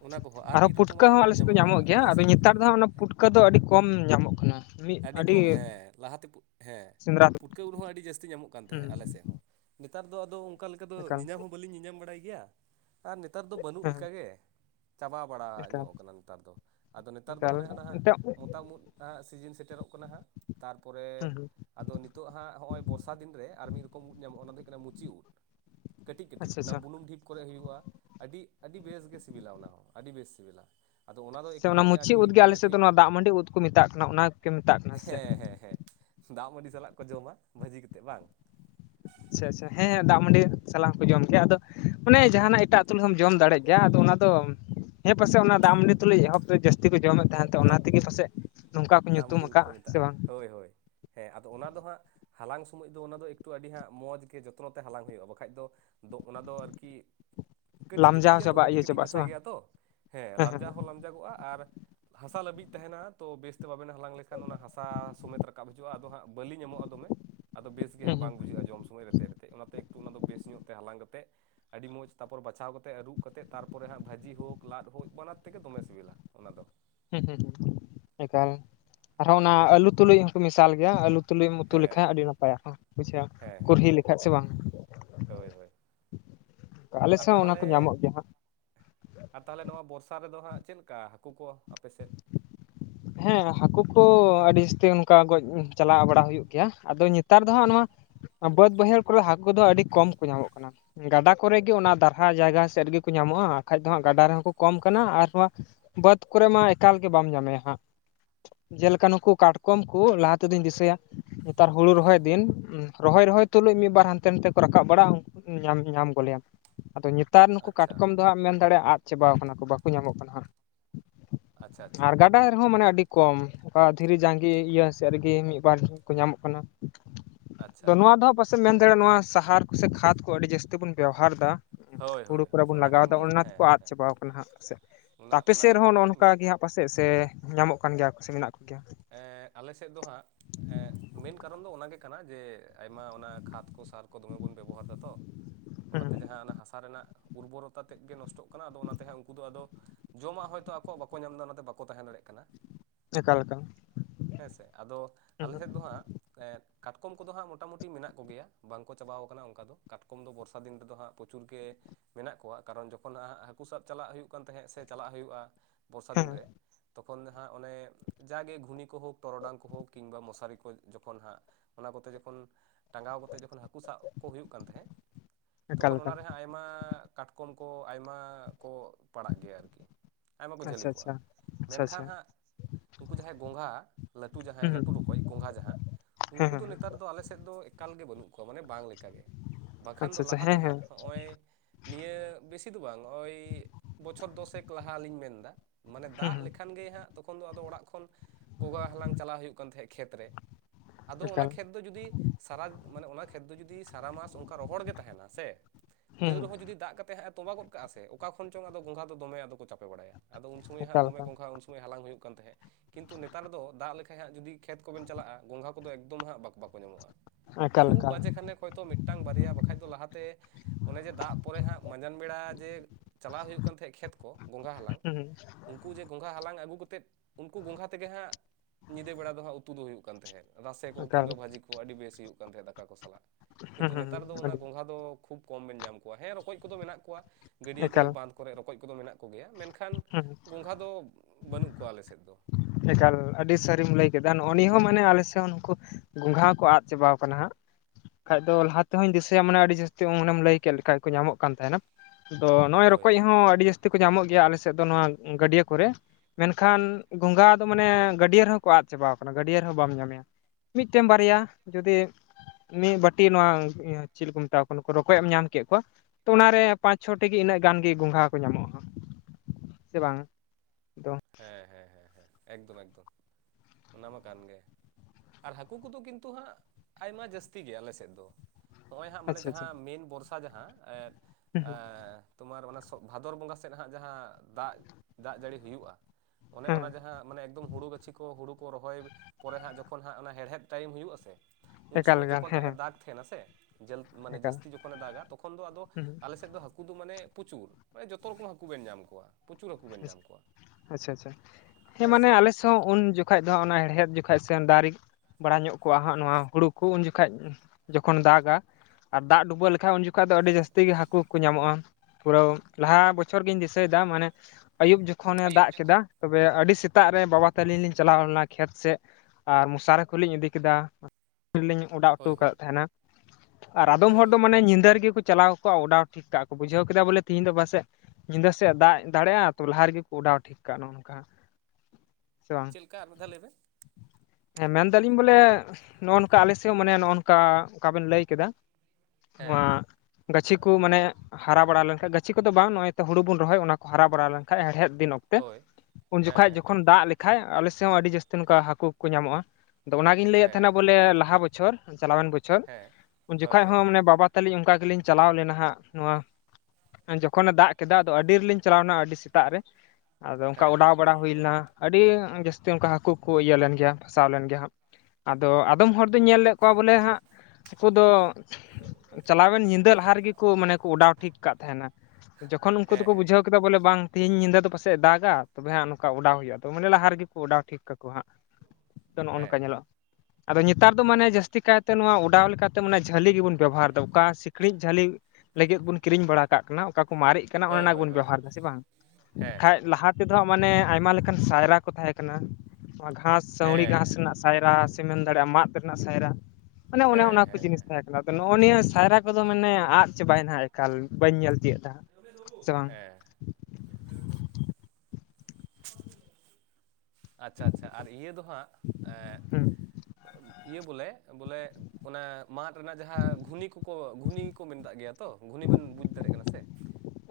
ᱚᱱᱟ ᱠᱚᱦᱚᱸ ᱟᱨ ᱟᱨᱦᱚᱸ ᱢᱤᱫ ᱯᱩᱴᱠᱟᱹ ᱨᱚᱠᱚᱢᱟᱜ ᱦᱚᱸ ᱩᱫ ᱟᱞᱮ ᱥᱮᱫ ᱫᱚ ᱧᱟᱢᱚᱜᱼᱟ ᱧᱟᱢᱚᱜ ᱜᱮᱭᱟ ᱟᱞᱮ ᱟᱫᱚ ᱥᱮᱫ ᱱᱮᱛᱟᱨ ᱫᱚ ᱦᱟᱸᱜ ᱚᱱᱟ ᱯᱩᱴᱠᱟᱹ ᱫᱚ ᱟᱹᱰᱤ ᱠᱚᱢ ᱧᱟᱢᱚᱜ ᱠᱟᱱᱟ ᱟᱹᱰᱤ ᱠᱚᱢ ᱦᱮᱸ ᱞᱟᱦᱟᱛᱮ ᱯᱩ ᱦᱮᱸ ᱥᱮᱸᱫᱽᱨᱟ ᱯᱩᱴ ᱠᱟᱹᱣ ᱨᱮᱦᱚᱸ ᱟᱹᱰᱤ ᱡᱟᱹᱥᱛᱤ ᱧᱟᱢᱚᱜ ᱠᱟᱱ ᱦᱩᱸ ᱛᱟᱦᱮᱸᱜ ᱟᱞᱮ ᱥᱮᱫ ᱦᱚᱸ ᱱᱮᱛᱟᱨ ᱫᱚ ᱟᱫᱚ ᱚᱱᱠᱟ ᱞᱮᱠᱟ ᱫᱚ ᱮᱠᱟᱞ ᱧᱮᱧᱟᱢ ᱦᱚᱸ ᱵᱟᱹᱞᱤᱧ ᱧᱮᱧᱟᱢ ᱵᱟᱲᱟᱭ ᱜᱮᱭᱟ ᱟᱨ ᱱᱮᱛᱟᱨ ᱫᱚ ᱵᱟᱹᱱᱩᱜ ᱦᱮᱸ ᱜᱮ ᱪᱟᱵᱟ ᱵᱟᱲᱟ ᱮᱠᱟᱞ ᱧᱚᱜ ᱟᱠᱟᱱᱟ ᱱᱮᱛᱟᱨ ᱫᱚ ᱟᱫᱚ ᱱᱮᱛᱟᱨ ᱫᱚ ᱮᱠᱟᱞ ᱚᱱᱮ ᱱᱟᱦᱟᱸᱜ ᱮᱱᱛᱮ ᱢᱚᱛᱟᱢ ᱩᱫ ᱥᱤᱡᱤᱱ ᱥᱮᱴᱮᱨᱚᱜ ᱠᱟᱱᱟ ᱦᱟᱸᱜ ᱦᱩᱸ ᱛᱟᱨᱯᱚᱨᱮ ᱦᱩᱸ ᱟᱫᱚ ᱱᱤᱛᱚᱜ ᱦᱟᱸᱜ, ᱦᱚᱸᱜᱼᱚᱭ ᱵᱚᱨᱥᱟ ᱫᱤᱱ ᱨᱮ ᱟᱨ ᱢᱤᱫ ᱨᱚᱠᱚᱢ ᱩᱫᱽ ᱧᱟᱢᱚᱜᱼᱟ᱾ ᱚᱱᱟ ᱫᱚ ᱦᱩᱭᱩᱜ ᱠᱟᱱᱟ ᱢᱩᱪᱤ ᱩᱫᱽ᱾ ᱠᱟᱹᱴᱤᱡ ᱠᱟᱹᱴᱤᱡ ᱟᱪᱪᱷᱟ ᱚᱱᱟ ᱟᱪᱪᱷᱟ ᱵᱩᱱᱩᱢ ᱰᱷᱤᱯ ᱠᱚᱨᱮ ᱦᱩᱭᱩᱜᱼᱟ᱾ᱟᱹᱰᱤ ᱟᱹᱰᱤ ᱵᱮᱥ ᱜᱮ ᱥᱤᱵᱤᱞᱟ, ᱚᱱᱟ ᱦᱚᱸ ᱟᱹᱰᱤ ᱵᱮᱥ ᱥᱤᱵᱤᱞᱟ᱾ ᱟᱫᱚ ᱚᱱᱟ ᱫᱚ ᱥᱮ ᱮᱠᱴᱩ ᱚᱱᱟ ᱢᱟᱱᱮ ᱢᱩᱪᱤ ᱟᱹᱰᱤ ᱩᱫ ᱜᱮ ᱵᱷᱟᱞᱮ ᱟᱞᱮᱥᱮᱫ ᱫᱚ ᱴᱷᱤᱠ ᱚᱱᱟ ᱫᱟᱜ ᱢᱟᱹᱰᱤ ᱩᱫ ᱠᱚ ᱢᱮᱛᱟᱜ ᱠᱟᱱᱟ ᱚᱱᱟ ᱜᱮ ᱢᱮᱛᱟᱜ ᱠᱟᱱᱟ ᱥᱮ ᱦᱮᱸ ᱦᱮᱸ ᱦᱮᱸ ᱫᱟᱜ ᱢᱟᱹᱰᱤ ᱥᱟᱞᱟᱜ ᱠᱚ ᱡᱚᱢᱟ ᱵᱷᱟᱹᱡᱤ ᱠᱟᱛᱮᱫ ᱵᱟᱝ ᱟᱪᱪᱷᱟ ᱟᱪᱪᱷᱟ ᱦᱮᱸᱫᱟᱜ ᱢᱟᱹᱰᱤ ᱥᱟᱞᱟᱜ ᱠᱚ ᱡᱚᱢ ᱠᱮᱭᱟ ᱟᱫᱚ ᱢᱟᱱᱮ ᱡᱟᱦᱟᱱᱟᱜ ᱮᱴᱟᱜ ᱛᱩᱞᱩᱡ ᱦᱚᱸᱢ ᱡᱚᱢ ᱫᱟᱲᱮᱜ ᱜᱮᱭᱟ ᱟᱫᱚ ᱚᱱᱟᱫᱚ ᱦᱮᱸ ᱯᱟᱥᱮᱡ ᱚᱱᱟ ᱫᱟᱜ ᱢᱟᱹᱰᱤ ᱛᱩᱞᱩᱡ ᱮᱦᱚᱵ ᱫᱚ ᱡᱟᱹᱥᱛᱤ ᱠᱚ ᱡᱚᱢᱮᱫ ᱛᱟᱦᱮᱱ ᱛᱮ ᱚᱱᱟ ᱛᱮᱜᱮ ᱯᱟᱥᱮᱡ ᱱᱚᱝᱠᱟ ᱠᱚ ᱫᱟᱜ ᱧᱩᱛᱩᱢ ᱢᱟᱹᱰᱤ ᱩᱵ ᱠᱚ ᱟᱠᱟᱫᱼᱟ ᱥᱮ ᱢᱮᱛᱟᱜᱼᱟ ᱵᱟᱝ ᱦᱳᱭ ᱦᱳᱭ ᱦᱮᱸ ᱟᱫᱚ ᱚᱱᱟ ᱫᱚ ᱦᱟᱸᱜ ᱦᱟᱞᱟᱝ ᱥᱚᱢᱚᱭ ᱫᱚ ᱚᱱᱟ ᱫᱚ ᱮᱠᱴᱩ ᱟᱹᱰᱤ ᱦᱟᱸᱜ ᱢᱚᱸᱡᱽ ᱜᱮ ᱡᱚᱛᱱᱚ ᱛᱮ ᱦᱟᱞᱟᱝ ᱦᱩᱭᱩᱜᱼᱟ ᱵᱟᱠᱷᱟᱡ ᱫᱚ ᱫᱚ ᱚᱱᱟᱫᱚ ᱟᱨᱠᱤ ᱠᱟᱹᱴᱤᱡ ᱠᱟᱹᱴᱤᱡ ᱞᱟᱢᱡᱟᱣ ᱜᱮᱭᱟ ᱛᱚ ᱪᱟᱵᱟᱜ ᱠᱟᱹᱴᱤᱡ ᱤᱭᱟᱹ ᱠᱟᱹᱴᱤᱡ ᱪᱟᱵᱟᱜ ᱥᱮ ᱢᱟᱪᱷᱟ ᱵᱟᱝ ᱜᱮᱭᱟ ᱛᱚ ᱦᱮᱸ ᱞᱟᱢᱸᱡᱟᱜ ᱦᱚᱸ ᱞᱟᱢᱡᱟᱜᱚᱜ-ᱟ ᱟᱨ ᱦᱟᱥᱟ ᱞᱟᱹᱵᱤᱡ ᱛᱟᱦᱮᱱᱟ ᱛᱚ ᱵᱮᱥᱛᱮ ᱵᱟᱵᱮᱱ ᱦᱟᱞᱟᱝ ᱞᱮᱠᱷᱟᱱ ᱚᱱᱟ ᱦᱟᱥᱟ ᱥᱚᱢᱮᱛ ᱨᱟᱠᱟᱵ ᱦᱤᱡᱩᱜᱼᱟ ᱟᱫᱚ ᱦᱟᱸᱜ ᱵᱟᱹᱞᱤ ᱧᱟᱢᱚᱜᱼᱟ ᱫᱚᱢᱮ ᱟᱫᱚ ᱵᱮᱥ ᱜᱮ ᱦᱟᱸᱜ ᱦᱩᱸ ᱵᱟᱝ ᱵᱩᱡᱷᱟᱹᱜ-ᱟ᱾ ᱡᱚᱢ ᱥᱚᱢᱚᱭ ᱨᱮᱛᱮ ᱨᱮᱛᱮᱫ ᱚᱱᱟᱛᱮ ᱛᱩ ᱚᱱᱟ ᱫᱚ ᱵᱮᱥ ᱧᱚᱜ ᱛᱮ ᱦᱟᱞᱟᱝ ᱠᱟᱛᱮᱫ ᱟᱹᱰᱤ ᱢᱚᱡᱽ ᱛᱟᱨᱯᱚᱨ ᱵᱟᱪᱷᱟᱣ ᱠᱟᱛᱮᱫ ᱟᱹᱨᱩᱵ ᱠᱟᱛᱮᱫ ᱛᱟᱨᱯᱚᱨᱮ ᱦᱟᱸᱜ ᱵᱷᱟ. ᱡᱤ ᱦᱳᱠ ᱞᱟᱫ ᱦᱳᱠ ᱵᱟᱱᱟᱨ ᱛᱮᱜᱮ ᱫᱚᱢᱮ ᱥᱤᱵᱤᱞᱟ᱾ ᱚᱱᱟ ᱫᱚ ᱦᱩᱸ ᱦᱩᱸᱸ ᱮᱠᱟᱞ ᱟᱨᱦᱚᱸ ᱚᱱᱟ ᱟᱹᱞᱩ ᱛᱩᱞᱩᱡ ᱦᱚᱸᱠᱚ ᱢᱮᱥᱟᱞ ᱜᱮᱭᱟ ᱟᱹᱞᱩ ᱛᱩᱞᱩᱡ ᱩᱛᱩ ᱦᱮᱸ ᱞᱮᱠᱷᱟᱡ ᱟᱹᱰᱤ ᱱᱟᱯᱟᱭ-ᱟ ᱠᱚ ᱵᱩᱡᱽ ᱠᱮᱜᱼᱟᱢ ᱦᱮᱸ ᱦᱮᱸ ᱠᱩᱨᱦᱤ ᱦᱮᱸ ᱞᱮᱠᱷᱟᱡ ᱥᱮ ᱦᱮᱸ ᱵᱟᱝ ᱦᱳᱭ ᱦᱳᱭ ᱟᱞᱮ ᱟᱨ ᱥᱮᱫ ᱚᱱᱟ ᱠᱚ ᱛᱟᱦᱚᱞᱮ ᱧᱟᱢᱚᱜ ᱜᱮᱭᱟ ᱦᱟᱸᱜ ᱟᱨ ᱛᱟᱦᱚᱞᱮ ᱱᱚᱣᱟ ᱵᱚᱨᱥᱟ ᱨᱮᱫᱚ ᱦᱟᱸᱜ ᱪᱮᱫ ᱞᱮᱠᱟ ᱦᱟᱹᱠᱩ ᱠᱚ ᱟᱯᱮ ᱥᱮᱫ? ᱦᱮᱸ ᱦᱟᱹᱠᱩ ᱠᱚ ᱟᱹᱰᱤ ᱡᱟᱹᱥᱛᱤ ᱚᱱᱠᱟ ᱜᱚᱡ ᱪᱟᱞᱟᱣ ᱵᱟᱲᱟ ᱦᱩᱭᱩᱜ ᱜᱮᱭᱟ ᱟᱫᱚ ᱱᱮᱛᱟᱨ ᱫᱚ ᱦᱟᱸᱜ ᱱᱚᱣᱟ ᱵᱟᱹᱫᱽ ᱵᱟᱹᱭᱦᱟᱹᱲ ᱠᱚᱨᱮ ᱦᱟᱹᱠᱩ ᱫᱚ ᱟᱹᱰᱤ ᱠᱚᱢ ᱠᱚ ᱧᱟᱢᱚᱜ ᱠᱟᱱᱟ ᱜᱟᱰᱟ ᱠᱚᱨᱮᱜᱮ ᱚᱱᱟ ᱫᱟᱨᱦᱟ ᱡᱟᱭᱜᱟ ᱥᱮᱫ ᱨᱮᱜᱮ ᱠᱚ ᱧᱟᱢᱚᱜᱼᱟ ᱾ᱵᱟᱠᱷᱟᱡ ᱫᱚ ᱦᱟᱸᱜ ᱜᱟᱰᱟ ᱨᱮᱦᱚᱸ ᱠᱚ ᱠᱚᱢ ᱠᱟᱱᱟ ᱟᱨ ᱱᱚᱣᱟ ᱵᱟᱹᱫᱽ ᱠᱚᱨᱮ ᱢᱟ ᱮᱠᱟᱞ ᱜᱮ ᱵᱟᱢ ᱧᱟᱢᱮᱭᱟ ᱦᱟᱸᱜ᱾ ᱡᱮᱞᱮᱠᱟ ᱱᱩᱠᱩ ᱠᱟᱴᱠᱚᱢ ᱠᱩ ᱞᱟᱦᱟ ᱛᱮᱫᱚᱧ ᱫᱤᱥᱟᱹᱭᱟ ᱱᱮᱛᱟᱨ ᱦᱩᱲᱩ ᱨᱚᱦᱚᱭ ᱫᱤᱱ ᱨᱚᱦᱚᱭ ᱨᱚᱦᱚᱭ ᱛᱩᱞᱩᱡ ᱢᱤᱫ ᱵᱟᱨ ᱦᱟᱱᱛᱮ ᱱᱚᱛᱮ ᱠᱚ ᱨᱟᱠᱟᱵ ᱵᱟᱲᱟᱜᱼᱟ᱾ ᱧᱟᱢ ᱧᱟᱢ ᱜᱚᱞᱮᱭᱟᱢ ᱟᱫᱚ ᱱᱮᱛᱟᱨ ᱱᱩᱠᱩ ᱟᱪᱪᱷᱟ ᱠᱟᱴᱠᱚᱢ ᱫᱚ ᱦᱟᱸᱜ ᱢᱮᱱ ᱫᱟᱲᱮᱭᱟᱜᱼᱟ ᱟᱹᱫ ᱪᱟᱵᱟᱣᱟᱠᱟᱱᱟ ᱠᱚ ᱵᱟᱠᱚ ᱧᱟᱢᱚᱜ ᱠᱟᱱᱟ ᱦᱟᱸᱜ ᱟᱪᱪᱷᱟ ᱟᱨ ᱟᱪᱪᱷᱟ ᱜᱟᱹᱰᱟ ᱦᱚᱸ ᱢᱟᱱᱮ ᱟᱹᱰᱤ ᱠᱚᱢ ᱚᱱᱠᱟ ᱫᱷᱤᱨᱤ ᱡᱟᱸᱜᱮ ᱤᱭᱟᱹ ᱥᱮᱫ ᱨᱮᱜᱮ ᱢᱤᱫᱵᱟᱨ ᱠᱚ ᱧᱟᱢᱚᱜ ᱠᱟᱱᱟ ᱟᱪᱪᱷᱟ ᱟᱫᱚ ᱱᱚᱣᱟ ᱫᱚ ᱯᱟᱥᱮᱡ ᱢᱮᱱ ᱫᱟᱲᱮᱭᱟᱜᱼᱟ ᱱᱚᱣᱟ ᱥᱟᱦᱟᱨ ᱠᱚᱥᱮ ᱠᱷᱟᱫᱽ ᱠᱚ ᱟᱹᱰᱤ ᱡᱟᱹᱥᱛᱤ ᱵᱚᱱ ᱵᱮᱣᱦᱟᱨ ᱮᱫᱟ ᱦᱳᱭ ᱦᱳᱭ ᱦᱩᱲᱩ ᱠᱚᱨᱮ ᱦᱳᱭ ᱵᱚᱱ ᱚᱱᱟ ᱠᱟᱱ ᱞᱟᱜᱟᱣᱮᱫᱟ ᱜᱮᱭᱟ ᱚᱱ ᱚᱱᱟ ᱛᱮᱠᱚ ᱦᱮᱸ ᱟᱫ ᱦᱮᱸ ᱪᱟᱵᱟᱣ ᱠᱟᱱᱟ ᱦᱟᱸᱜ ᱥᱮ ᱚᱱᱟ ᱟᱯᱮ ᱥᱮᱫ ᱚᱱᱟᱜᱮ ᱨᱮᱦᱚᱸ ᱠᱟᱱᱟ ᱱᱚᱜᱼᱚ ᱱᱚᱝᱠᱟ ᱢᱤᱫ ᱜᱮ ᱦᱟᱸᱜ ᱯᱟᱥᱮᱫ ᱥᱮ ᱧᱟᱢᱚᱜ ᱠᱟᱱ ᱜᱮᱭᱟ ᱠᱚ ᱥᱮ ᱢᱮᱱᱟᱜ ᱠᱚᱜᱮᱭᱟ ᱮᱼᱟᱞᱮ ᱥᱮᱫ ᱫᱚ ᱦᱟᱸᱜ ᱢᱮᱱ ᱠᱟᱨᱚᱱ ᱫᱚ ᱚᱱᱟ ᱜᱮ ᱠᱟᱱᱟ ᱡᱮ ᱟᱭᱢᱟ ᱚᱱᱟ ᱠᱷᱟᱫᱽ ᱠᱚ ᱥᱟᱨ ᱠᱚ ᱫᱚᱢᱮ ᱵᱚᱱ ᱵᱮᱵᱚᱦᱟᱨ ᱮᱫᱟ ᱛᱚ ᱚᱱᱟᱛᱮ ᱦᱩᱸ ᱡᱟᱦᱟᱸ ᱚᱱᱟ ᱦᱟᱥᱟ ᱨᱮᱱᱟᱜ ᱩᱨᱵᱚᱨᱚᱛᱟ ᱛᱮᱫ ᱜᱮ ᱱᱚᱥᱴᱚᱜ ᱠᱟᱱᱟ ᱟᱫᱚ ᱚᱱᱟᱛᱮ ᱦᱟᱸ ᱩᱱᱠᱩ ᱫᱚ ᱟᱫᱚ ᱡᱚᱢᱟᱜ ᱦᱚᱭ ᱛᱚ ᱟᱠᱚᱣᱟᱜ ᱵᱟᱠᱚ ᱧᱟᱢ ᱫᱟ ᱚᱱᱟ ᱛᱮ ᱵᱟᱠᱚ ᱛᱟᱦᱮᱸ ᱫᱟᱲᱮᱭᱟᱜ ᱠᱟᱱᱟ ᱮᱠᱟᱞ ᱠᱟ ᱦᱮᱸ ᱥᱮ ᱟᱫᱚ ᱟᱞᱮ ᱥᱮᱫ ᱫᱚ ᱦᱟᱸᱜ ᱮ ᱠᱟᱴᱠᱚᱢ ᱠᱚ ᱫᱚ ᱦᱟᱸᱜ ᱢᱚᱴᱟ ᱢᱩᱴᱤ ᱢᱮᱱᱟᱜ ᱠᱚᱜᱮᱭ ᱟ ᱵᱟᱝ ᱠᱚ ᱪᱟᱵᱟ ᱟᱠᱟᱱᱟ ᱚᱱᱠᱟ ᱫᱚ ᱠᱟᱴᱠᱚᱢ ᱫᱚ ᱵᱚᱨᱥᱟ ᱫᱤᱱ ᱨᱮᱫᱚ ᱦᱟᱸᱜ ᱯᱩᱪᱩᱨ ᱜᱮ ᱢᱮᱱᱟᱜ ᱠᱚᱣᱟ ᱠᱟᱨᱚᱱ ᱡᱚᱠᱷᱚᱱ ᱦᱟᱹᱠᱩ ᱥᱟᱵ ᱪᱟᱞᱟᱜ ᱦᱩᱭᱩᱜ ᱠᱟᱱ ᱛᱟᱦᱮᱸᱜ ᱥᱮ ᱪᱟᱞᱟᱜ ᱦᱩᱭᱩᱜ-ᱟ ᱵᱚᱨᱥᱟ ᱦᱮᱸ ᱫᱤᱱ ᱨᱮ ᱛᱚᱠᱷᱚᱱ ᱦᱟᱜ ᱚᱱᱮ ᱡᱟ ᱜᱮ ᱜᱷᱩᱱᱤ ᱠᱚ ᱦᱳᱠ ᱛᱚᱨᱚᱰᱟᱝ ᱠᱚ ᱦᱳᱠ ᱠᱤᱢᱵᱟ ᱢᱚᱥᱟᱨᱤ ᱠᱚ ᱡᱚᱠᱷᱚᱱ ᱦᱟᱸᱜ ᱚᱱᱟ ᱠᱚᱛᱮ ᱡᱚᱠᱷᱚᱱ ᱴᱟᱸᱜᱟᱣ ᱠᱟᱛᱮᱜ ᱡᱚᱠᱷᱚᱱ ᱦᱟᱹᱠᱩ ᱥᱟᱵ ᱠᱚ ᱦᱩᱭᱩᱜ ᱠᱟᱱ ᱛᱟᱦᱮᱸᱫ ᱛᱚ ᱮᱠᱟᱞ ᱠᱷᱚᱱ ᱮᱠᱟᱞ ᱚᱱᱟ ᱨᱮ ᱦᱚᱸ ᱟᱭᱢᱟ ᱠᱟᱴᱠᱚᱢ ᱠᱚ ᱟᱭᱢᱟ ᱠᱚ ᱯᱟᱲᱟᱜ ᱜᱮᱭᱟ ᱟᱨᱠᱤ ᱟᱭᱢᱟ ᱠᱚ ᱡᱷᱟᱹᱞᱤ ᱟᱪᱪᱷᱟ ᱠᱚᱜ-ᱟ ᱟᱪᱪᱷᱟ ᱟᱪᱪᱷᱟ ᱢᱮᱱ ᱟᱪᱪᱷᱟ ᱠᱷᱟᱱ ᱦᱟᱸᱜ ᱩᱱᱠᱩ ᱡᱟᱦᱟᱸᱭ ᱜᱚᱝᱜᱷᱟ ᱞᱟᱹᱴᱩ ᱡᱟᱦᱟᱸᱭ ᱦᱩᱸ ᱞᱟᱹᱴᱩ ᱨᱚᱠᱚᱡ ᱜᱚᱝᱜᱷᱟ ᱡᱟᱦᱟᱸ ᱦᱮᱸ ᱩᱱᱠᱩ ᱫᱚ ᱦᱮᱸ ᱱᱮᱛᱟᱨ ᱫᱚ ᱟᱞᱮᱥᱮᱫ ᱫᱚ ᱮᱠᱟᱞ ᱜᱮ ᱵᱟᱹᱱᱩᱜ ᱠᱚᱣᱟ ᱢᱟᱱᱮ ᱵᱟᱝ ᱞᱮᱠᱟ ᱜᱮ ᱵᱟᱠᱷᱟᱱ ᱟᱪᱪᱷᱟ ᱫᱚ ᱟᱪᱪᱷᱟ ᱞᱟᱦᱟ ᱛᱮ ᱦᱮᱸ ᱦᱟᱸᱜ ᱦᱮᱸ ᱦᱚᱸᱜ-ᱚᱭ ᱱᱤᱭᱟᱹ ᱵᱮᱥᱤ ᱫᱚ ᱵᱟᱝ ᱳᱭ ᱵᱚᱪᱷᱚᱨ ᱫᱚᱥᱮᱠ ᱞᱟᱦᱟ ᱞᱤᱧ ᱢᱮᱱ ᱮᱫᱟ ᱢᱟᱱᱮ ᱫᱟᱜ ᱦᱩᱸ ᱞᱮᱠᱷᱟᱱ ᱜᱮ ᱦᱟᱸᱜ ᱛᱚᱠᱷᱚᱱ ᱫᱚ ᱟᱫᱚ ᱚᱲᱟᱜ ᱠᱷᱚᱱ ᱜᱚᱜᱷᱟ ᱦᱟᱞᱟᱝ ᱪᱟᱞᱟᱜ ᱦᱩᱭᱩᱜ ᱠᱟᱱ ᱛᱟᱦᱮᱸᱫ ᱠᱷᱮᱛᱨᱮ ᱟᱫᱚ ᱚᱱᱟ ᱮᱠᱟᱞ ᱠᱷᱮᱛ ᱫᱚ ᱡᱩᱫᱤ ᱥᱟᱨᱟ ᱢᱟᱱᱮ ᱚᱱᱟ ᱠᱷᱮᱛᱽᱫᱚ ᱡᱩᱫᱤ ᱥᱟᱨᱟ ᱢᱟᱥ ᱚᱱᱠᱟ ᱨᱚᱦᱚᱲ ᱜᱮ ᱛᱟᱦᱮᱱᱟ ᱥᱮ ᱛᱟᱹᱨ ᱦᱩᱸ ᱨᱮᱦᱚᱸ ᱡᱩᱫᱤ ᱫᱟᱜ ᱠᱟᱛᱮ ᱦᱟᱜ ᱮ ᱛᱚᱢᱦᱟᱣ ᱜᱚᱫ ᱠᱟᱜ-ᱟ ᱥᱮ ᱚᱠᱟ ᱠᱷᱚᱱ ᱪᱚᱝ ᱟᱫᱚ ᱜᱚᱸᱝᱷᱟ ᱫᱚᱢᱮ ᱟᱫᱚ ᱠᱚ ᱪᱟᱯᱮ ᱵᱟᱲᱟᱭᱟ ᱟᱫᱚ ᱩᱱ ᱥᱚᱢᱚᱭ ᱦᱟᱸᱜ ᱮᱠᱟᱞ ᱫᱚᱢᱮ ᱠᱚᱝᱠᱷᱟ ᱩᱱ ᱥᱚᱢᱚᱭ ᱦᱟᱞᱟᱝ ᱦᱩᱭᱩᱜ ᱠᱟᱱ ᱛᱟᱦᱮᱸᱫ ᱠᱤᱱᱛᱩ ᱱᱮᱛᱟᱨ ᱫᱚ ᱫᱟᱜ ᱞᱮᱠᱷᱟᱡ ᱦᱟᱜ ᱡᱩᱫᱤ ᱠᱷᱮᱛ ᱠᱚᱵᱮᱱ ᱪᱟᱞᱟᱜ-ᱟ ᱜᱚᱝᱜᱷᱟ ᱠᱚ ᱫᱚ ᱮᱠᱫᱚᱢ ᱦᱟᱸᱜ ᱵᱟᱠᱚ ᱧᱟᱢᱚᱜ-ᱟ ᱮᱠᱟᱞ ᱠᱷᱩᱢ ᱮᱠᱟᱞ ᱵᱟᱡᱮ ᱠᱷᱟᱱᱮᱠ ᱦᱚᱭᱛᱚ ᱢᱤᱫᱴᱟᱝ ᱵᱟᱨᱭᱟ ᱵᱟᱠᱷᱟ ᱫᱚ ᱞᱟᱦᱟ ᱛᱮ ᱚᱱᱮ ᱡᱮ ᱫᱟᱜ ᱯᱚᱨᱮ ᱦᱟᱸᱜ ᱢᱟᱡᱟᱱ ᱵᱮᱲᱟ ᱡᱮ ᱪᱟᱞᱟᱣ ᱦᱩᱭᱩᱜ ᱠᱟᱱ ᱛᱟᱦᱮᱸᱫ ᱠᱷᱮᱛ ᱠᱚ ᱜᱚᱝᱜᱟ ᱦᱟᱞᱟᱝ ᱦᱩᱸ ᱩᱱᱠᱩ ᱡᱮ ᱜᱚᱝᱜᱟ ᱦᱟᱞᱟᱝ ᱟᱹᱜᱩ ᱠᱟᱛᱮᱫ ᱩᱱᱠᱩ ᱜᱚᱝᱜᱷᱟ ᱛᱮᱜᱮ ᱦᱟᱸᱜ ᱧᱤᱫᱟᱹ ᱵᱮᱲᱟ ᱫᱚ ᱦᱟᱸᱜ ᱩᱛᱩ ᱫᱚ ᱦᱩᱭᱩᱜ ᱠᱟᱱ ᱛᱟᱦᱮᱸᱫ ᱨᱟᱥᱮ ᱠᱚ ᱮᱠᱟᱞ ᱠᱤᱝᱵᱟ ᱵᱷᱟᱡᱤ ᱠᱚ ᱛᱚ ᱟᱹᱰᱤ ᱵᱮᱥ ᱦᱩᱭᱩᱜ ᱠᱟᱱ ᱛᱟᱦᱮᱸ-ᱟ ᱫᱟᱠᱟ ᱠᱚ ᱥᱟᱞᱟᱜ ᱦᱩᱸ ᱠᱤᱱᱛᱩ ᱦᱩᱸ ᱱᱮᱛᱟᱨ ᱫᱚ ᱚᱱᱟ ᱟᱹᱰᱤ ᱜᱚᱝᱜᱷᱟ ᱫᱚ ᱠᱷᱩᱵ ᱠᱚᱢ ᱵᱮᱱ ᱧᱟᱢ ᱠᱚᱣᱟ ᱦᱮᱸ ᱨᱚᱠᱚᱡ ᱠᱚᱫᱚ ᱢᱮᱱᱟᱜ ᱠᱚᱣᱟ ᱜᱟᱹᱰᱭᱟᱹ ᱮᱠᱟᱞ ᱠᱚᱨᱮᱜ ᱵᱟᱸᱱᱫ ᱠᱚᱨᱮᱜ ᱨᱚᱠᱚᱡ ᱠᱚᱫᱚ ᱢᱮᱱᱟᱜ ᱠᱚ ᱜᱮᱭᱟ ᱢᱮᱱ ᱠᱷᱟᱱ ᱦᱩᱸ ᱜᱚᱝᱜᱷᱟ ᱫᱚ ᱵᱟᱹᱱᱩᱜ ᱠᱚᱣᱟ ᱟᱞᱮ ᱥᱮᱫ ᱫᱚ ᱮᱠᱟᱞ ᱟᱹᱰᱤ ᱥᱟᱹᱨᱤᱢ ᱞᱟᱹᱭ ᱠᱮᱫᱟ ᱱᱚᱜᱚ ᱱᱤᱭᱟᱹ ᱦᱚᱸ ᱢᱟᱱᱮ ᱟᱞᱮ ᱥᱮᱫ ᱦᱚᱸ ᱱᱩᱠᱩ ᱜᱚᱝᱜᱷᱟ ᱦᱚᱠᱚ ᱟᱫ ᱪᱟᱵᱟ ᱣᱟᱠᱟᱱᱟ ᱦᱟᱸᱜ ᱠᱷᱟᱡ ᱫᱚ ᱞᱟᱦᱟ ᱛᱮᱦᱚᱸᱧ ᱫᱤᱥᱟᱹᱭᱟ ᱢᱟᱱᱮ ᱟᱹᱰᱤ ᱡᱟᱹᱥᱛᱤ ᱚᱱᱮᱢ ᱞᱟᱹᱭ ᱠᱮᱫ ᱞᱮᱠᱟ ᱠᱚ ᱧᱟᱢᱚᱜ ᱠᱟᱱ ᱛᱟᱦᱮᱱᱟ ᱟᱫᱚ ᱱᱚᱜ-ᱚᱭ ᱦᱳᱭ ᱨᱚᱠᱚᱡ ᱦᱚᱸ ᱟᱹᱰᱤ ᱡᱟᱹᱥᱛᱤ ᱠᱚ ᱧᱟᱢᱚᱜ ᱜᱮᱭᱟ ᱟᱞᱮ ᱥᱮᱫ ᱫᱚ ᱱᱚᱣᱟ ᱜᱟᱹᱰᱭᱟᱹ ᱠᱚᱨᱮ ᱢᱮᱱ ᱠᱷᱟᱱ ᱜᱚᱸᱜᱟ ᱫᱚ ᱢᱟᱱᱮ ᱜᱟᱹᱰᱭᱟᱹ ᱨᱮ ᱦᱚᱸ ᱠᱚ ᱟᱫ ᱪᱟᱵᱟ ᱠᱟᱱᱟ ᱜᱟᱹᱰᱭᱟᱹ ᱨᱮ ᱦᱚᱸ ᱵᱟᱢ ᱧᱟᱢᱮᱭᱟ ᱢᱤᱫᱴᱮᱱ ᱵᱟᱨᱭᱟ ᱡᱩᱫᱤ ᱢᱤᱫ ᱵᱟᱴᱤ ᱱᱚᱣᱟ ᱪᱮᱫ ᱠᱚ ᱢᱮᱛᱟᱣᱟ ᱱᱩᱠᱩ ᱨᱚᱠᱚᱡ ᱮᱢ ᱧᱟᱢ ᱠᱮᱫ ᱠᱚᱣᱟ ᱛᱚ ᱚᱱᱟ ᱨᱮ ᱯᱟᱸᱪ ᱪᱷᱚᱴᱤ ᱜᱮ ᱤᱱᱟᱹᱜ ᱜᱟᱱ ᱜᱮ ᱜᱚᱸᱜᱷᱟ ᱠᱚ ᱧᱟᱢᱚᱜ-ᱟ ᱥᱮ ᱵᱟᱝ ᱫᱚ ᱦᱮᱸ ᱦᱮᱸ ᱦᱮᱸ ᱮᱠᱫᱚᱢ ᱮᱠᱫᱚᱢ ᱚᱱᱟᱢᱟ ᱠᱟᱱ ᱜᱮ ᱟᱨ ᱦᱟᱹᱠᱩ ᱠᱚ ᱫᱚ ᱠᱤᱱᱛᱩ ᱦᱟᱸᱜ ᱟᱭᱢᱟ ᱡᱟᱹᱥᱛᱤ ᱜᱮᱭᱟ ᱟᱞᱮ ᱥᱮᱫ ᱫᱚ ᱱᱚᱜ-ᱚᱭ ᱦᱟᱸᱜ ᱢᱟᱱᱮ ᱟᱪᱪᱷᱟ ᱟᱪᱪᱷᱟ ᱡᱟᱦᱟᱸ ᱢᱮᱱ ᱵᱚᱨᱥᱟ ᱡᱟᱦᱟᱸ ᱦᱮᱸ ᱛᱳᱢᱟᱨ ᱚᱱᱟ ᱥᱚ ᱵᱷᱟᱫᱚᱨ ᱵᱚᱸᱜᱟ ᱥᱮᱫ ᱦᱟᱜ ᱡᱟᱦᱟᱸ ᱫᱟᱜ ᱫᱟᱜ ᱡᱟᱹᱲᱤ ᱦᱩᱭᱩᱜ-ᱟ ᱚᱱᱮ ᱦᱮᱸ ᱚᱱᱟ ᱡᱟᱦᱟᱸ ᱢᱟᱱᱮ ᱮᱠᱫᱚᱢ ᱦᱩᱲᱩ ᱜᱟᱹᱪᱷᱤ ᱠᱚ ᱦᱩᱲᱩ ᱠᱚ ᱨᱚᱦᱚᱭ ᱯᱚᱨᱮ ᱦᱟᱸᱜ ᱡᱚᱠᱷᱚᱱ ᱦᱟᱸᱜ ᱚᱱᱟ ᱦᱮᱲᱦᱮᱫ ᱴᱟᱭᱤᱢ ᱦᱩᱭᱩᱜ ᱟ ᱥᱮ ᱩᱱ ᱮᱠᱟᱞ ᱥᱚᱢᱚᱭ ᱮᱠᱟᱞ ᱡᱚᱠᱷᱚᱱ ᱦᱮᱸ ᱦᱟᱸᱜ ᱮ ᱦᱮᱸ ᱫᱟᱜ ᱛᱟᱦᱮᱱᱟ ᱥᱮ ᱡᱟᱹ ᱢᱟᱱᱮ ᱮᱠᱟᱞ ᱡᱟᱹᱥᱛᱤ ᱡᱚᱠᱷᱚᱱᱮ ᱫᱟᱜ ᱟ ᱛᱚᱠᱷᱚᱱ ᱫᱚ ᱟᱫᱚ ᱦᱮᱸ ᱟᱞᱮ ᱥᱮᱫ ᱫᱚ ᱦᱟᱹᱠᱩ ᱦᱟᱹᱠᱩ ᱫᱚ ᱢᱟᱱᱮ ᱯᱨᱚᱪᱩᱨ ᱢᱟᱱᱮ ᱡᱚᱛᱚ ᱨᱚᱠᱚᱢ ᱦᱟᱹᱠᱩ ᱵᱮᱱ ᱧᱟᱢ ᱠᱚᱣᱟ ᱯᱨᱚᱪᱩᱨ ᱦᱟᱹᱠᱩ ᱵᱮᱱ ᱧᱟᱢ ᱠᱚᱣᱟ ᱟᱪᱪᱷᱟ ᱟᱪᱪᱷᱟ ᱦᱮᱸ ᱢᱟᱱᱮ ᱟᱞᱮ ᱥᱮᱜ ᱦᱚᱸ ᱩᱱ ᱡᱚᱠᱷᱟ ᱫᱚ ᱦᱟᱜ ᱚᱱᱟ ᱦᱮᱲᱦᱮᱫ ᱡᱚᱠᱷᱟ ᱥᱮ ᱫᱟᱨᱮ ᱵᱟᱲᱟ ᱧᱚᱜ ᱠᱚᱜ-ᱟ ᱦᱟᱸᱜ ᱱᱚᱣᱟ ᱦᱩᱲᱩ ᱠᱚ ᱩᱱ ᱡᱚᱠᱷᱟᱡ ᱡᱚᱠᱷᱚᱱ ᱫᱟᱜ ᱟ ᱟᱨ ᱫᱟᱜ ᱰᱩᱵᱟᱹ ᱞᱮᱠᱷᱟᱡ ᱩᱱ ᱡᱚᱠᱷᱟᱡ ᱫᱚ ᱟᱹᱰᱤ ᱡᱟᱹᱥᱛᱤ ᱜᱮ ᱦᱟᱹᱠᱩ ᱠᱚ ᱧᱟᱢᱚᱜ-ᱟ ᱯᱩᱨᱟᱹ ᱞᱟᱦᱟ ᱵᱚᱪᱷᱚᱨ ᱜᱤᱧ ᱫᱤᱥᱟᱹᱭ ᱫᱟ ᱢᱟᱱᱮ ᱟᱹᱭᱩᱵ ᱡᱚᱠᱷᱚᱱ ᱮ ᱫᱟᱜ ᱠᱮᱫᱟ ᱛᱚᱵᱮ ᱟᱹᱰᱤ ᱥᱮᱛᱟᱜ ᱨᱮ ᱵᱟᱵᱟ ᱛᱟᱹᱞᱤᱧ ᱞᱤᱧ ᱪᱟᱞᱟᱣ ᱞᱮᱱᱟ ᱠᱷᱮᱛ ᱥᱮᱫ ᱟᱨ ᱢᱚᱥᱟᱨᱤ ᱠᱚᱞᱤᱧ ᱤᱫᱤ ᱠᱮᱫᱟ ᱨᱮᱞᱤᱧ ᱚᱰᱟᱣ ᱦᱚᱴᱩ ᱦᱳᱭ ᱦᱳᱭ ᱠᱟᱜ ᱛᱟᱦᱮᱱᱟ ᱟᱨ ᱟᱫᱚᱢ ᱦᱚᱲ ᱦᱳᱭ ᱫᱚ ᱢᱟᱱᱮ ᱧᱤᱫᱟᱹ ᱨᱮ ᱜᱮᱠᱚ ᱪᱟᱞᱟᱣ ᱚᱰᱟᱣ ᱴᱷᱤᱠ ᱠᱟᱜ ᱠᱚ ᱵᱩᱡᱷᱟᱹᱣ ᱠᱮᱫᱟ ᱵᱚᱞᱮ ᱛᱮᱦᱤᱧ ᱫᱚ ᱯᱟᱥᱮᱡ ᱧᱤᱫᱟᱹ ᱥᱮᱫ ᱫᱟᱜ ᱫᱟᱲᱮᱭᱟᱜ-ᱟ ᱴᱚᱞᱟ ᱨᱮ ᱜᱮ ᱠᱚ ᱚᱰᱟᱣ ᱴᱷᱤᱠ ᱠᱟᱜ ᱱᱚᱜ-ᱱᱚᱝᱠᱟ ᱪᱮᱫ ᱞᱮᱠᱟ ᱟᱨ ᱢᱤᱫ ᱫᱷᱟᱣ ᱞᱟᱹᱭ ᱵᱮᱱ ᱦᱮᱸ ᱢᱮᱱᱫᱟᱞᱤᱧ ᱵᱚᱞᱮ ᱱᱚᱜ-ᱚ ᱱᱚᱝᱠᱟ ᱟᱞᱮ ᱥᱮᱫ ᱦᱚᱸ ᱢᱟᱱᱮ ᱱᱚᱜ-ᱚ ᱱᱚᱝᱠᱟ ᱚᱠᱟ ᱵᱮᱱ ᱞᱟᱹᱭ ᱠᱮᱫᱟ ᱦᱮᱸ ᱱᱚᱣᱟ ᱜᱟᱹᱪᱷᱤᱩ ᱠᱚ ᱢᱟᱱᱮ ᱦᱟᱨᱟ ᱵᱟᱲᱟ ᱞᱮᱱᱠᱟᱱ ᱜᱟᱹᱪᱷᱤ ᱠᱚᱫᱚ ᱵᱟᱝ ᱱᱚᱜ ᱚᱚᱭ ᱛᱚ ᱦᱩᱲᱩ ᱵᱚᱱ ᱨᱚᱦᱚᱭ ᱚᱱᱟ ᱠᱚ ᱦᱟᱨᱟ ᱵᱟᱲᱟ ᱞᱮᱱ ᱠᱷᱟᱡ ᱦᱮᱲᱦᱮᱫ ᱫᱤᱱ ᱚᱠᱛᱮ ᱦᱳᱭ ᱩᱱ ᱦᱮᱸ ᱡᱚᱠᱷᱟᱡ ᱦᱮᱸ ᱡᱚᱠᱷᱚᱱ ᱫᱟᱜ ᱠᱷᱟᱡ ᱟᱞᱮᱥᱮᱫ ᱦᱚᱸ ᱟᱹᱰᱤ ᱡᱟᱹᱥᱛᱤ ᱱᱚᱝᱠᱟ ᱦᱟᱹᱠᱩ ᱠᱚ ᱧᱟᱢᱚᱜ-ᱟ ᱟᱫᱚ ᱚᱱᱟᱜᱤᱧ ᱞᱟᱹᱭᱮᱫ ᱛᱟᱦᱮᱱᱟ ᱦᱮᱸ ᱵᱚᱞᱮ ᱞᱟᱦᱟ ᱵᱚᱪ ᱵᱚᱪᱷᱚᱨ ᱪᱟᱞᱟᱣᱮᱱ ᱵᱚᱪᱷᱚᱨ ᱦᱮᱸ ᱩᱱ ᱦᱳᱭ ᱡᱚᱠᱷᱟ ᱦᱳᱭ ᱦᱚᱸ ᱢᱟᱱᱮ ᱵᱟᱵᱟ ᱛᱟᱹᱞᱤᱧ ᱚᱱᱠᱟ ᱜᱮᱞᱤᱧ ᱪᱟᱞᱟᱣ ᱞᱮᱱᱟ ᱦᱟᱸᱜ ᱱᱚᱣᱟ ᱡᱚᱠᱷᱚᱱᱮ ᱫᱟᱜ ᱠᱮᱫᱟ ᱟᱫᱚ ᱟᱹᱰᱤ ᱨᱮᱞᱤᱧ ᱪᱟᱞᱟᱣᱱᱟ ᱟᱹᱰᱤ ᱥᱤᱛ ᱥᱮᱛᱟᱜ ᱨᱮ ᱟᱫᱚ ᱚᱱᱠᱟ ᱦᱮᱸ ᱚᱰᱟᱣ ᱵᱟᱲᱟ ᱦᱩᱭ ᱱᱟ ᱾ ᱟᱹᱰᱤ ᱡᱟᱹᱥᱛᱤ ᱚᱱᱠᱟ ᱦᱟᱹᱠᱩ ᱠᱚ ᱤᱭᱟᱹ ᱞᱮᱱ ᱜᱮᱭᱟ ᱯᱷᱟᱥᱟᱣ ᱞᱮᱱ ᱜᱮᱭᱟ ᱦᱟᱸᱜ ᱟᱫᱚ ᱟᱫᱚᱢ ᱦᱚᱲ ᱫᱚᱧ ᱧᱮᱞ ᱞᱮᱫ ᱠᱚᱣᱟ ᱵᱚᱞᱮ ᱦᱟᱸᱜ ᱩᱱᱠᱩ ᱫᱚ ᱪᱟᱞᱟᱣᱮᱱ ᱧᱤᱫᱟᱹ ᱞᱟᱦᱟ ᱨᱮᱜᱮ ᱠᱚ ᱢᱟᱱᱮ ᱠᱚ ᱚᱰᱟᱣ ᱴᱷᱤᱠ ᱠᱟᱜ ᱛᱟᱦᱮᱱᱟ ᱡᱚᱠᱷᱚᱱ ᱩᱱᱠᱩ ᱦᱮᱸ ᱫᱚᱠᱚ ᱦᱮᱸ ᱵᱩᱡᱷᱟᱹᱣ ᱠᱮᱫᱟ ᱵᱚᱞᱮ ᱵᱟᱝ ᱛᱦᱤᱧ ᱧᱤᱫᱟᱹ ᱫᱚ ᱯᱟᱥᱮᱡ ᱫᱟᱜ ᱟ ᱛᱚᱵᱮ ᱦᱟᱸᱜ ᱱᱚᱝᱠᱟ ᱚᱰᱟᱣ ᱦᱩᱭᱩᱜ-ᱟ ᱛᱚᱵ ᱢᱟᱱᱮ ᱞᱟᱦᱟ ᱨᱮᱜᱮ ᱠᱚ ᱚᱰᱟᱣ ᱴᱷᱤᱠ ᱠᱟᱠᱚ ᱦᱟᱸᱜ ᱛᱚ ᱱᱚᱜᱚ ᱦᱮᱸ ᱱᱚᱝᱠᱟ ᱧᱮᱞᱚᱜ-ᱟ ᱟᱫᱚ ᱱᱮᱛᱟᱨ ᱫᱚ ᱢᱟᱱᱮ ᱡᱟᱹᱥᱛᱤ ᱠᱟᱭ ᱛᱮ ᱱᱚᱣᱟ ᱚᱰᱟᱣ ᱞᱮᱠᱟ ᱛᱮ ᱢᱟᱱᱮ ᱡᱷᱟᱹᱞᱤ ᱜᱮ ᱵᱚᱱ ᱵᱮᱵᱚᱦᱟᱨ ᱫᱟ ᱚᱠᱟ ᱥᱤᱠᱬᱤᱡ ᱡᱷᱟᱹᱞᱤ ᱞᱟᱹᱜᱤᱫ ᱵᱚᱱ ᱠᱤᱨᱤᱧ ᱵᱟᱲᱟ ᱠᱟᱜ ᱠᱟᱱᱟ ᱚᱠᱟ ᱠᱚ ᱢᱟᱨᱮᱜ ᱠᱟᱱᱟ ᱚᱱᱮ ᱦᱳᱭ ᱟᱱᱟ ᱦᱳᱭ ᱜᱮᱵᱚᱱ ᱦᱳᱭ ᱵᱮᱵᱚᱦᱟᱨᱫᱟ ᱥᱮ ᱵᱟᱝ ᱦᱮᱸ ᱠᱷᱟᱡ ᱦᱮᱸ ᱞᱟᱦᱟ ᱛᱮᱫᱚ ᱦᱟᱸᱜ ᱢᱟᱱᱮ ᱟᱭᱢᱟ ᱞᱮᱠᱟᱱ ᱥᱟᱭᱨᱟ ᱠᱚ ᱛᱟᱦᱮᱸ ᱠᱟᱱᱟ ᱱᱚᱣᱟ ᱜᱷᱟᱥ ᱥᱟᱹᱣᱲᱤ ᱦᱮᱸ ᱦᱮᱸ ᱜᱷᱟᱸᱥ ᱨᱮᱱᱟᱜ ᱥᱟᱭᱨᱟ ᱥᱮ ᱢᱮᱱ ᱫᱟᱲᱮᱭᱟᱜ-ᱟ ᱢᱟᱫ ᱨᱮᱱᱟᱜ ᱥᱟᱭᱨᱟ ᱟᱱᱮ ᱚᱱᱮ ᱚᱱᱟ ᱦᱮᱸ ᱠᱚ ᱡᱤᱱᱤᱥ ᱦᱮᱸ ᱛᱟᱦᱮᱸ ᱠᱟᱱᱟ ᱟᱫᱚ ᱱᱚᱜ-ᱚ ᱱᱤᱭᱟᱹ ᱥᱟᱭᱨᱟ ᱠᱚᱫᱚ ᱢᱟᱱᱮ ᱟᱫ ᱪᱟᱵᱟᱭ ᱱᱟᱦᱟᱜ ᱮᱠᱟᱞ ᱵᱟᱹᱧ ᱧᱮᱞ ᱛᱤᱭᱳᱜ ᱫᱟ ᱦᱟᱸᱜ ᱥᱮ [inaudible] ᱵᱟᱝ ᱦᱮᱸ ᱟᱪᱪᱷᱟ ᱟᱪᱪᱷᱟ ᱟᱨ ᱤᱭᱟᱹ ᱫᱚ ᱦᱟᱸᱜ ᱦᱩᱸ ᱤᱭᱟᱹ ᱵᱚᱞᱮ ᱵᱚᱞᱮ ᱚᱱᱟ ᱢᱟᱫ ᱨᱮᱱᱟᱜ ᱡᱟᱦᱟᱸ ᱜᱷᱩᱱᱤ ᱠᱚᱠᱚ ᱜᱷᱩᱱᱤ ᱠᱚ ᱢᱮᱱᱫᱟᱜ ᱜᱮᱭᱟ ᱛᱚ ᱜᱷᱩᱱᱤ ᱵᱮᱱ ᱵᱩᱡᱽ ᱫᱟᱲᱮᱭᱟᱜ ᱠᱟᱱᱟ ᱥᱮ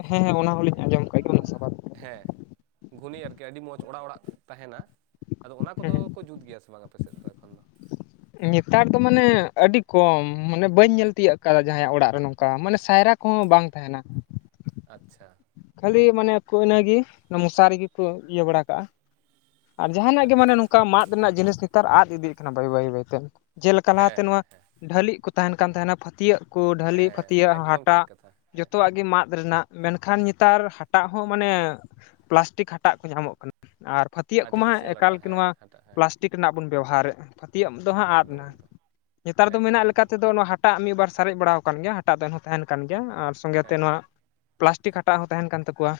ᱦᱮᱸ ᱦᱮᱸ ᱚᱱᱟ ᱦᱚᱞᱤᱧ ᱟᱸᱡᱚᱢ ᱠᱟᱜ ᱜᱮ ᱚᱱᱟ ᱥᱟᱵᱟᱫ ᱦᱮᱸ ᱜᱷᱩᱱᱤ ᱟᱨᱠᱤ ᱟᱹᱰᱤ ᱢᱚᱡᱽ ᱚᱲᱟᱜ ᱚᱲᱟᱜ ᱛᱟᱦᱮᱱᱟ ᱾ ᱟᱫᱚ ᱚᱱᱟ ᱦᱮᱸ ᱠᱚᱫᱚ ᱠᱚ ᱡᱩᱛ ᱜᱮᱭᱟ ᱥᱮ ᱵᱟᱝ ᱟᱯᱮᱥᱮᱫ ᱫᱚ ᱮᱠᱷᱚᱱ ᱫᱚ ᱱᱮᱛᱟᱨ ᱫᱚ ᱢᱟᱱᱮ ᱟᱹᱰᱤ ᱠᱚᱢ ᱢᱟᱱᱮ ᱵᱟᱹᱧ ᱧᱮᱞ ᱛᱤᱭᱟᱹᱜ ᱟᱠᱟᱫᱟ ᱡᱟᱦᱟᱭᱟᱜ ᱚᱲᱟᱜ ᱨᱮ ᱱᱚᱝᱠᱟ ᱢᱟᱱᱮ ᱥᱟᱭᱨᱟ ᱠᱚᱦᱚᱸ ᱵᱟᱝ ᱛᱟᱦᱮᱱᱟ ᱟᱪᱪᱷᱟ ᱠᱷᱟᱹᱞᱤ ᱢᱟᱱᱮ ᱟᱠᱚ ᱤᱱᱟᱹᱜᱮ ᱚᱱᱟ ᱢᱚᱥᱟᱨᱤ ᱨᱮᱤᱜᱮᱠᱚ ᱤᱭᱟᱹ ᱵᱟᱲᱟ ᱠᱟᱜ-ᱟ ᱟᱨ ᱡᱟᱦᱟᱱᱟᱜ ᱜᱮ ᱢᱟᱱᱮ ᱟᱪᱪᱷᱟ ᱱᱚᱝᱠᱟ ᱢᱟᱫ ᱨᱮᱱᱟᱜ ᱡᱤᱱᱤᱥ ᱱᱮᱛᱟᱨ ᱟᱫ ᱤᱫᱤᱜ ᱠᱟᱱᱟ ᱵᱟᱹᱭ ᱵᱟᱹᱭ ᱵᱟᱹᱭᱛᱮ ᱡᱮᱞᱮᱠᱟ ᱞᱟᱦᱟᱛᱮ ᱦᱮᱸ ᱱᱚᱣᱟ ᱦᱮᱸ ᱦᱮᱸ ᱰᱷᱟᱹᱞᱤᱜ ᱠᱚ ᱛᱟᱦᱮᱱ ᱠᱟᱱ ᱛᱟᱦᱮᱱᱟ ᱯᱷᱟᱹᱛᱭᱟᱹᱜ ᱠᱚ ᱰᱷᱟᱹᱞᱤᱡ ᱦᱮᱸ ᱯᱷᱟᱹᱛᱭᱟᱹᱜ ᱮᱠᱫᱚᱢ ᱴᱷᱤᱠ ᱦᱟᱴᱟᱜ ᱠᱟᱛᱷᱟ ᱦᱮᱸ ᱡᱚᱛᱚᱣᱟᱜ ᱜᱮ ᱢᱟᱫ ᱨᱮᱱᱟᱜ ᱢᱮᱱᱠᱷᱟᱱ ᱱᱮᱛᱟᱨ ᱦᱳᱭ ᱦᱟᱴᱟᱜ ᱦᱚᱸ ᱢᱟᱱᱮ ᱯᱮᱞᱟᱥᱴᱤᱠ ᱦᱟᱴᱟᱜ ᱠᱚ ᱧᱟᱢᱚᱜ ᱠᱟᱱᱟ ᱟᱨ ᱯᱷᱟᱛᱤᱭᱟᱜ ᱠᱚᱢᱟ ᱦᱚ ᱟᱨᱴᱤᱯᱷᱤᱥᱤᱭᱟᱞ ᱟᱴᱟ ᱮᱠᱟᱞ ᱜᱮ ᱦᱮᱸ ᱱᱚᱣᱟ ᱦᱟᱴᱟᱜ ᱦᱮᱸ ᱯᱮᱞᱟᱥ ᱴᱤᱠ ᱨᱮᱱᱟᱜ ᱵᱚᱱ ᱵᱮᱣᱦᱟᱨᱮᱫ-ᱟ ᱯᱷᱟᱹᱛᱭᱟᱹᱜ ᱫᱚ ᱦᱟᱸᱜ ᱟᱫ ᱮᱠᱫᱚᱢ ᱮᱱᱟ ᱮᱠᱫᱚᱢ ᱱᱮᱛᱟᱨ ᱫᱚ ᱮᱠᱫᱚᱢ ᱢᱮᱱᱟᱜ ᱮᱠᱫᱚᱢ ᱞᱮᱠᱟᱛᱮᱫᱚ ᱱᱚᱣᱟ ᱦᱟᱴᱟᱜ ᱢᱤᱫ ᱵᱟᱨ ᱥᱟᱨᱮᱡ ᱵᱟᱲᱟ ᱠᱟᱱ ᱜᱮᱭᱟ ᱦᱟᱴᱟᱜ ᱫᱚ ᱮᱱ ᱦᱚᱸ ᱛᱟᱦᱮᱱ ᱠᱟᱱ ᱜᱮᱭᱟ ᱟᱨ ᱥᱚᱸᱜᱮᱛᱮ ᱦᱮᱸ ᱦᱮᱸ ᱱᱚᱣᱟ ᱯᱮᱞᱟᱥᱴᱤᱠ ᱦᱟᱴᱟᱜ ᱦᱚᱸ ᱛᱟᱦᱮᱱ ᱠᱟᱱ ᱛᱟᱠᱚᱣᱟ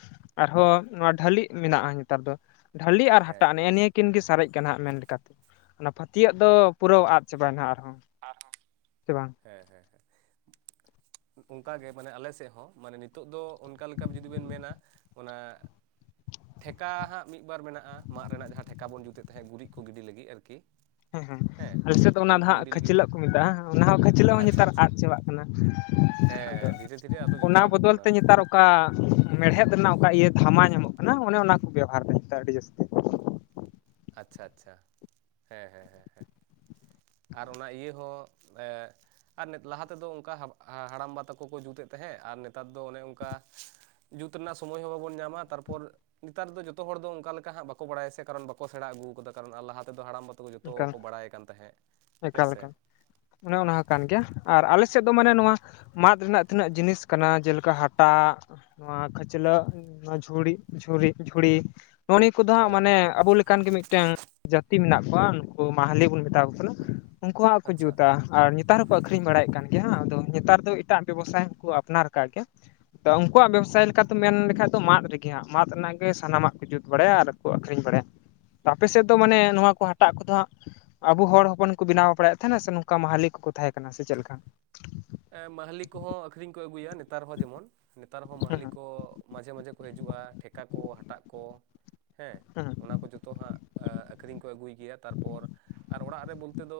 ᱟᱨᱦᱚᱸ ᱱᱚᱣᱟ ᱰᱷᱟᱹᱞᱤᱜ ᱢᱮᱱᱟᱜ-ᱟ ᱱᱮᱛᱟᱨ ᱫᱚ ᱰᱷᱟᱹᱞᱤ ᱟᱨ ᱦᱮᱸ ᱦᱟᱴᱟᱜ ᱱᱮᱜ ᱱᱤᱭᱟᱹ ᱩᱱᱠᱤᱱ ᱜᱮ ᱥᱟᱨᱮᱡ ᱠᱟᱱᱟ ᱦᱟᱜ ᱢᱮᱱ ᱞᱮᱠᱟᱛᱮ ᱚᱱᱟ ᱯᱷᱟᱹᱛᱭᱟᱹᱜ ᱫᱚ ᱯᱩᱨᱟᱹ ᱟᱫ ᱪᱟᱵᱟᱭᱱᱟᱦᱟᱜ ᱟᱨᱦᱚᱸ ᱟᱨᱦᱚᱸ ᱥᱮ ᱵᱟᱝ ᱦᱮᱸ ᱦᱮᱸ ᱦᱮᱸ ᱚᱱᱠᱟᱜᱮ ᱢᱟᱱᱮ ᱟᱞᱮ ᱥᱮᱫ ᱦᱚᱸ ᱢᱟᱱᱮ ᱱᱤᱛᱚᱜ ᱫᱚ ᱚᱱᱠᱟ ᱞᱮᱠᱟ ᱡᱩᱫᱤ ᱵᱮᱱ ᱢᱮᱱᱟ ᱚᱱᱟ ᱴᱷᱮᱠᱟ ᱦᱟᱸᱜ ᱢᱤᱫ ᱵᱟᱨ ᱢᱮᱱᱟᱜ-ᱟ ᱢᱟᱫ ᱨᱮᱱᱟᱜ ᱡᱟᱦᱟᱸ ᱴᱷᱮᱠᱟ ᱵᱚᱱ ᱡᱩᱛᱮᱫ ᱛᱟᱦᱮᱸᱫ ᱜᱩᱨᱤᱡ ᱠᱚ ᱜᱤᱰᱤ ᱞᱟᱹᱜᱤᱫ ᱟᱨᱠᱤ ᱦᱮᱸ ᱦᱮᱸ ᱟᱞᱮ ᱥᱮᱫ ᱫᱚ ᱚᱱᱟ ᱜᱩᱨᱤᱡ ᱫᱚ ᱠᱚ ᱦᱟᱸᱜ ᱜᱤᱰᱤ ᱞᱟᱹᱜᱤᱫ ᱠᱷᱟᱹᱪᱞᱟᱹᱜ ᱠᱚ ᱢᱮᱛᱟᱜ-ᱟ ᱚᱱᱟ ᱦᱚᱸ ᱠᱷᱟᱹ ᱠᱷᱟ. ᱪᱟ. ᱞᱟᱹᱜ ᱦᱚᱸ ᱟᱪᱪᱷᱟ ᱱᱮᱛᱟᱨ ᱟᱪᱪᱷᱟ ᱟᱫ ᱪᱟᱵᱟᱜ ᱠᱟᱱᱟ ᱟᱫᱚ ᱦᱮᱸ ᱫᱷᱤᱨᱮ ᱫᱷᱤᱨᱮ ᱟᱫᱚ ᱡᱚᱛᱚ ᱚᱱᱟ ᱟᱫᱚᱜ ᱵᱚᱫᱚᱞ ᱠᱟᱱᱟ ᱛᱮ ᱱᱮᱛᱟᱨ ᱚᱠᱟ ᱢᱮᱲᱦᱮᱫ ᱨᱮᱱᱟᱜ ᱚᱠᱟ ᱤᱭᱟᱹ ᱫᱷᱟᱢᱟ ᱧᱟᱢᱚᱜ ᱠᱟᱱᱟ ᱚᱱᱮ ᱚᱱᱟ ᱠᱚ ᱵᱮᱣᱦᱟᱨ ᱫᱟ ᱟᱹᱰᱤ ᱡᱟᱹᱥᱛᱤ ᱾ ᱟᱪᱪᱷᱟ ᱟᱪᱪᱷᱟ ᱦᱮᱸ ᱦᱮᱸ ᱦᱮᱸ ᱦᱮᱸ ᱟᱨ ᱚᱱᱟ ᱤᱭᱟᱹ ᱦᱚᱸ ᱟᱨ ᱞᱟᱦᱟ ᱛᱮᱫᱚ ᱚᱱᱠᱟ ᱦᱟᱲᱟᱢᱵᱟ ᱛᱟᱠᱚ ᱠᱚ ᱡᱩᱛ ᱮᱫ ᱛᱟᱦᱮᱸᱜ ᱟᱨ ᱱᱮᱛᱟᱨ ᱫᱚ ᱚᱱᱮ ᱚᱱᱠᱟ ᱡᱩᱛ ᱨᱮᱱᱟᱜ ᱥᱚᱢᱚᱭ ᱦᱚᱸ ᱵᱟᱵᱚᱱ ᱧᱟᱢᱟ ᱛᱟᱨᱯᱚᱨ ᱱᱮᱛᱟᱨ ᱫᱚ ᱡᱚᱛᱚ ᱦᱚᱲ ᱫᱚ ᱚᱱᱠᱟ ᱞᱮᱠᱟ ᱦᱟᱜ ᱵᱟᱠᱚ ᱵᱟᱲᱟᱭᱟ ᱥᱮ ᱠᱟᱨᱚᱱ ᱵᱟᱠᱚ ᱥᱮᱬᱟ ᱟᱹᱜᱩ ᱠᱟᱫᱟ ᱠᱟᱨᱚᱱ ᱞᱟᱦᱟ ᱛᱮᱫᱚ ᱦᱟᱲᱟᱢ ᱵᱟᱼ ᱦᱚᱭ ᱡᱚᱛᱚ ᱮᱠᱟᱞ ᱠᱚᱠᱚ ᱵᱟᱲᱟᱭ ᱠᱟᱱ ᱛᱟᱦᱮᱸᱫ ᱦᱮᱸ ᱮᱠᱟᱞ ᱥᱮ ᱮᱠᱟᱞ ᱚᱱᱮ ᱚᱱᱟ ᱦᱚᱸ ᱠᱟᱱ ᱜᱮᱭᱟ ᱟᱨ ᱟᱞᱮ ᱥᱮᱫ ᱫᱚ ᱢᱟᱱᱮ ᱱᱚᱣᱟ ᱢᱟᱫ ᱨᱮᱱᱟᱜ ᱛᱤᱱᱟᱹᱜ ᱡᱤᱱᱤᱥ ᱠᱟᱱᱟ ᱡᱮᱞᱮᱠᱟ ᱦᱟᱴᱟᱜ ᱱᱚᱣᱟ ᱠᱷᱟᱹᱪᱞᱟᱹᱜ ᱱᱚᱣᱟ ᱡᱷᱩᱲᱤ ᱡᱷᱩᱲᱤ ᱡᱷᱩᱲᱤ ᱱᱚᱜᱼᱚ ᱱᱤᱭᱟᱹ ᱠᱚᱫᱚ ᱦᱟᱸᱜ ᱦᱳᱭ ᱢᱟᱱᱮ ᱟᱵᱚ ᱞᱮᱠᱟᱱ ᱜᱮ ᱢᱤᱫᱴᱮᱱ ᱡᱟᱹᱛᱤ ᱢᱮᱱᱟᱜ ᱠᱚᱣᱟ ᱱᱩᱠᱩ ᱢᱟᱦᱟᱞᱤ ᱵᱚᱱ ᱢᱮᱛᱟᱣ ᱠᱚ ᱠᱟᱱᱟ ᱩᱱᱠᱩ ᱦᱟᱜ ᱠᱚ ᱟᱪᱪᱷᱟ ᱡᱩᱛᱟ ᱟᱨ ᱱᱮᱛᱟᱨ ᱦᱚᱸᱠᱚ ᱟᱠᱷᱨᱤᱧ ᱵᱟᱲᱟᱭᱮᱫ ᱠᱟᱱ ᱜᱮᱭᱟ ᱦᱟᱜ ᱟᱫᱚ ᱱᱮᱛᱟᱨ ᱫᱚ ᱮᱴᱟᱜ ᱵᱮᱵᱚᱥᱟᱭ ᱦᱚᱸ ᱠᱚ ᱟᱯᱱᱟᱨ ᱠᱟᱜ ᱜᱮᱭᱟ ᱛᱚ ᱩᱱᱠᱩᱣᱟᱜ ᱵᱮᱵᱽᱥᱟᱭ ᱞᱮᱠᱟᱛᱮ ᱢᱮᱱ ᱞᱮᱠᱷᱟᱡ ᱫᱚ ᱢᱟᱫ ᱨᱮᱜᱮ ᱦᱟᱸᱜ ᱢᱟᱫ ᱨᱮᱱᱟᱜ ᱜᱮ ᱥᱟᱱᱟᱢᱟᱜ ᱠᱚ ᱡᱩᱛ ᱵᱟᱲᱟᱭᱟ ᱟᱨ ᱠᱚ ᱟᱹᱠᱷᱨᱤᱧ ᱵᱟᱲᱟᱭᱟ ᱟᱯᱮ ᱥᱮᱫ ᱫᱚ ᱢᱟᱱᱮ ᱱᱚᱣᱟ ᱠᱚ ᱦᱟᱴᱟᱜ ᱠᱚᱫᱚ ᱦᱟᱸᱜ ᱟᱵᱚ ᱦᱚᱲ ᱦᱚᱯᱚᱱ ᱠᱚ ᱵᱮᱱᱟᱣ ᱵᱟᱲᱟᱭᱮᱫ ᱛᱟᱦᱮᱱᱟ ᱥᱮ ᱱᱚᱝᱠᱟ ᱢᱟᱦᱟᱞᱤ ᱠᱚᱠᱚ ᱛᱟᱦᱮᱸ ᱠᱟᱱᱟ ᱥᱮ ᱪᱮᱫ ᱞᱮᱠᱟ ᱢᱟᱦᱞᱞᱤ ᱠᱚᱦᱚᱸ ᱟᱹᱠᱷᱨᱤᱧ ᱠᱚ ᱟᱹᱜᱩᱭᱟ ᱱᱮᱛᱟᱨ ᱦᱚᱸ ᱡᱮᱢᱚᱱ ᱱᱮᱛᱟᱨ ᱦᱚᱸ ᱦᱩᱸ ᱢᱟᱦᱞᱞᱤ ᱠᱚ ᱢᱟᱡᱷᱮ ᱢᱟᱡᱷᱮ ᱠᱚ ᱦᱤᱡᱩᱜ-ᱟ ᱴᱷᱮᱠᱟ ᱠᱚ ᱦᱟᱴᱟᱜ ᱠᱚ ᱦᱮᱸ ᱦᱩᱸ ᱚᱱᱟ ᱠᱚ ᱡᱚᱛᱚ ᱦᱟᱸᱜ ᱟᱠᱷᱨᱤᱧ ᱠᱚ ᱟᱹᱜᱩᱭ ᱜᱮᱭᱟ ᱛᱟᱨᱯᱚᱨ ᱟᱨ ᱚᱲᱟᱜ ᱨᱮ ᱵᱚᱞᱛᱮ ᱫᱚ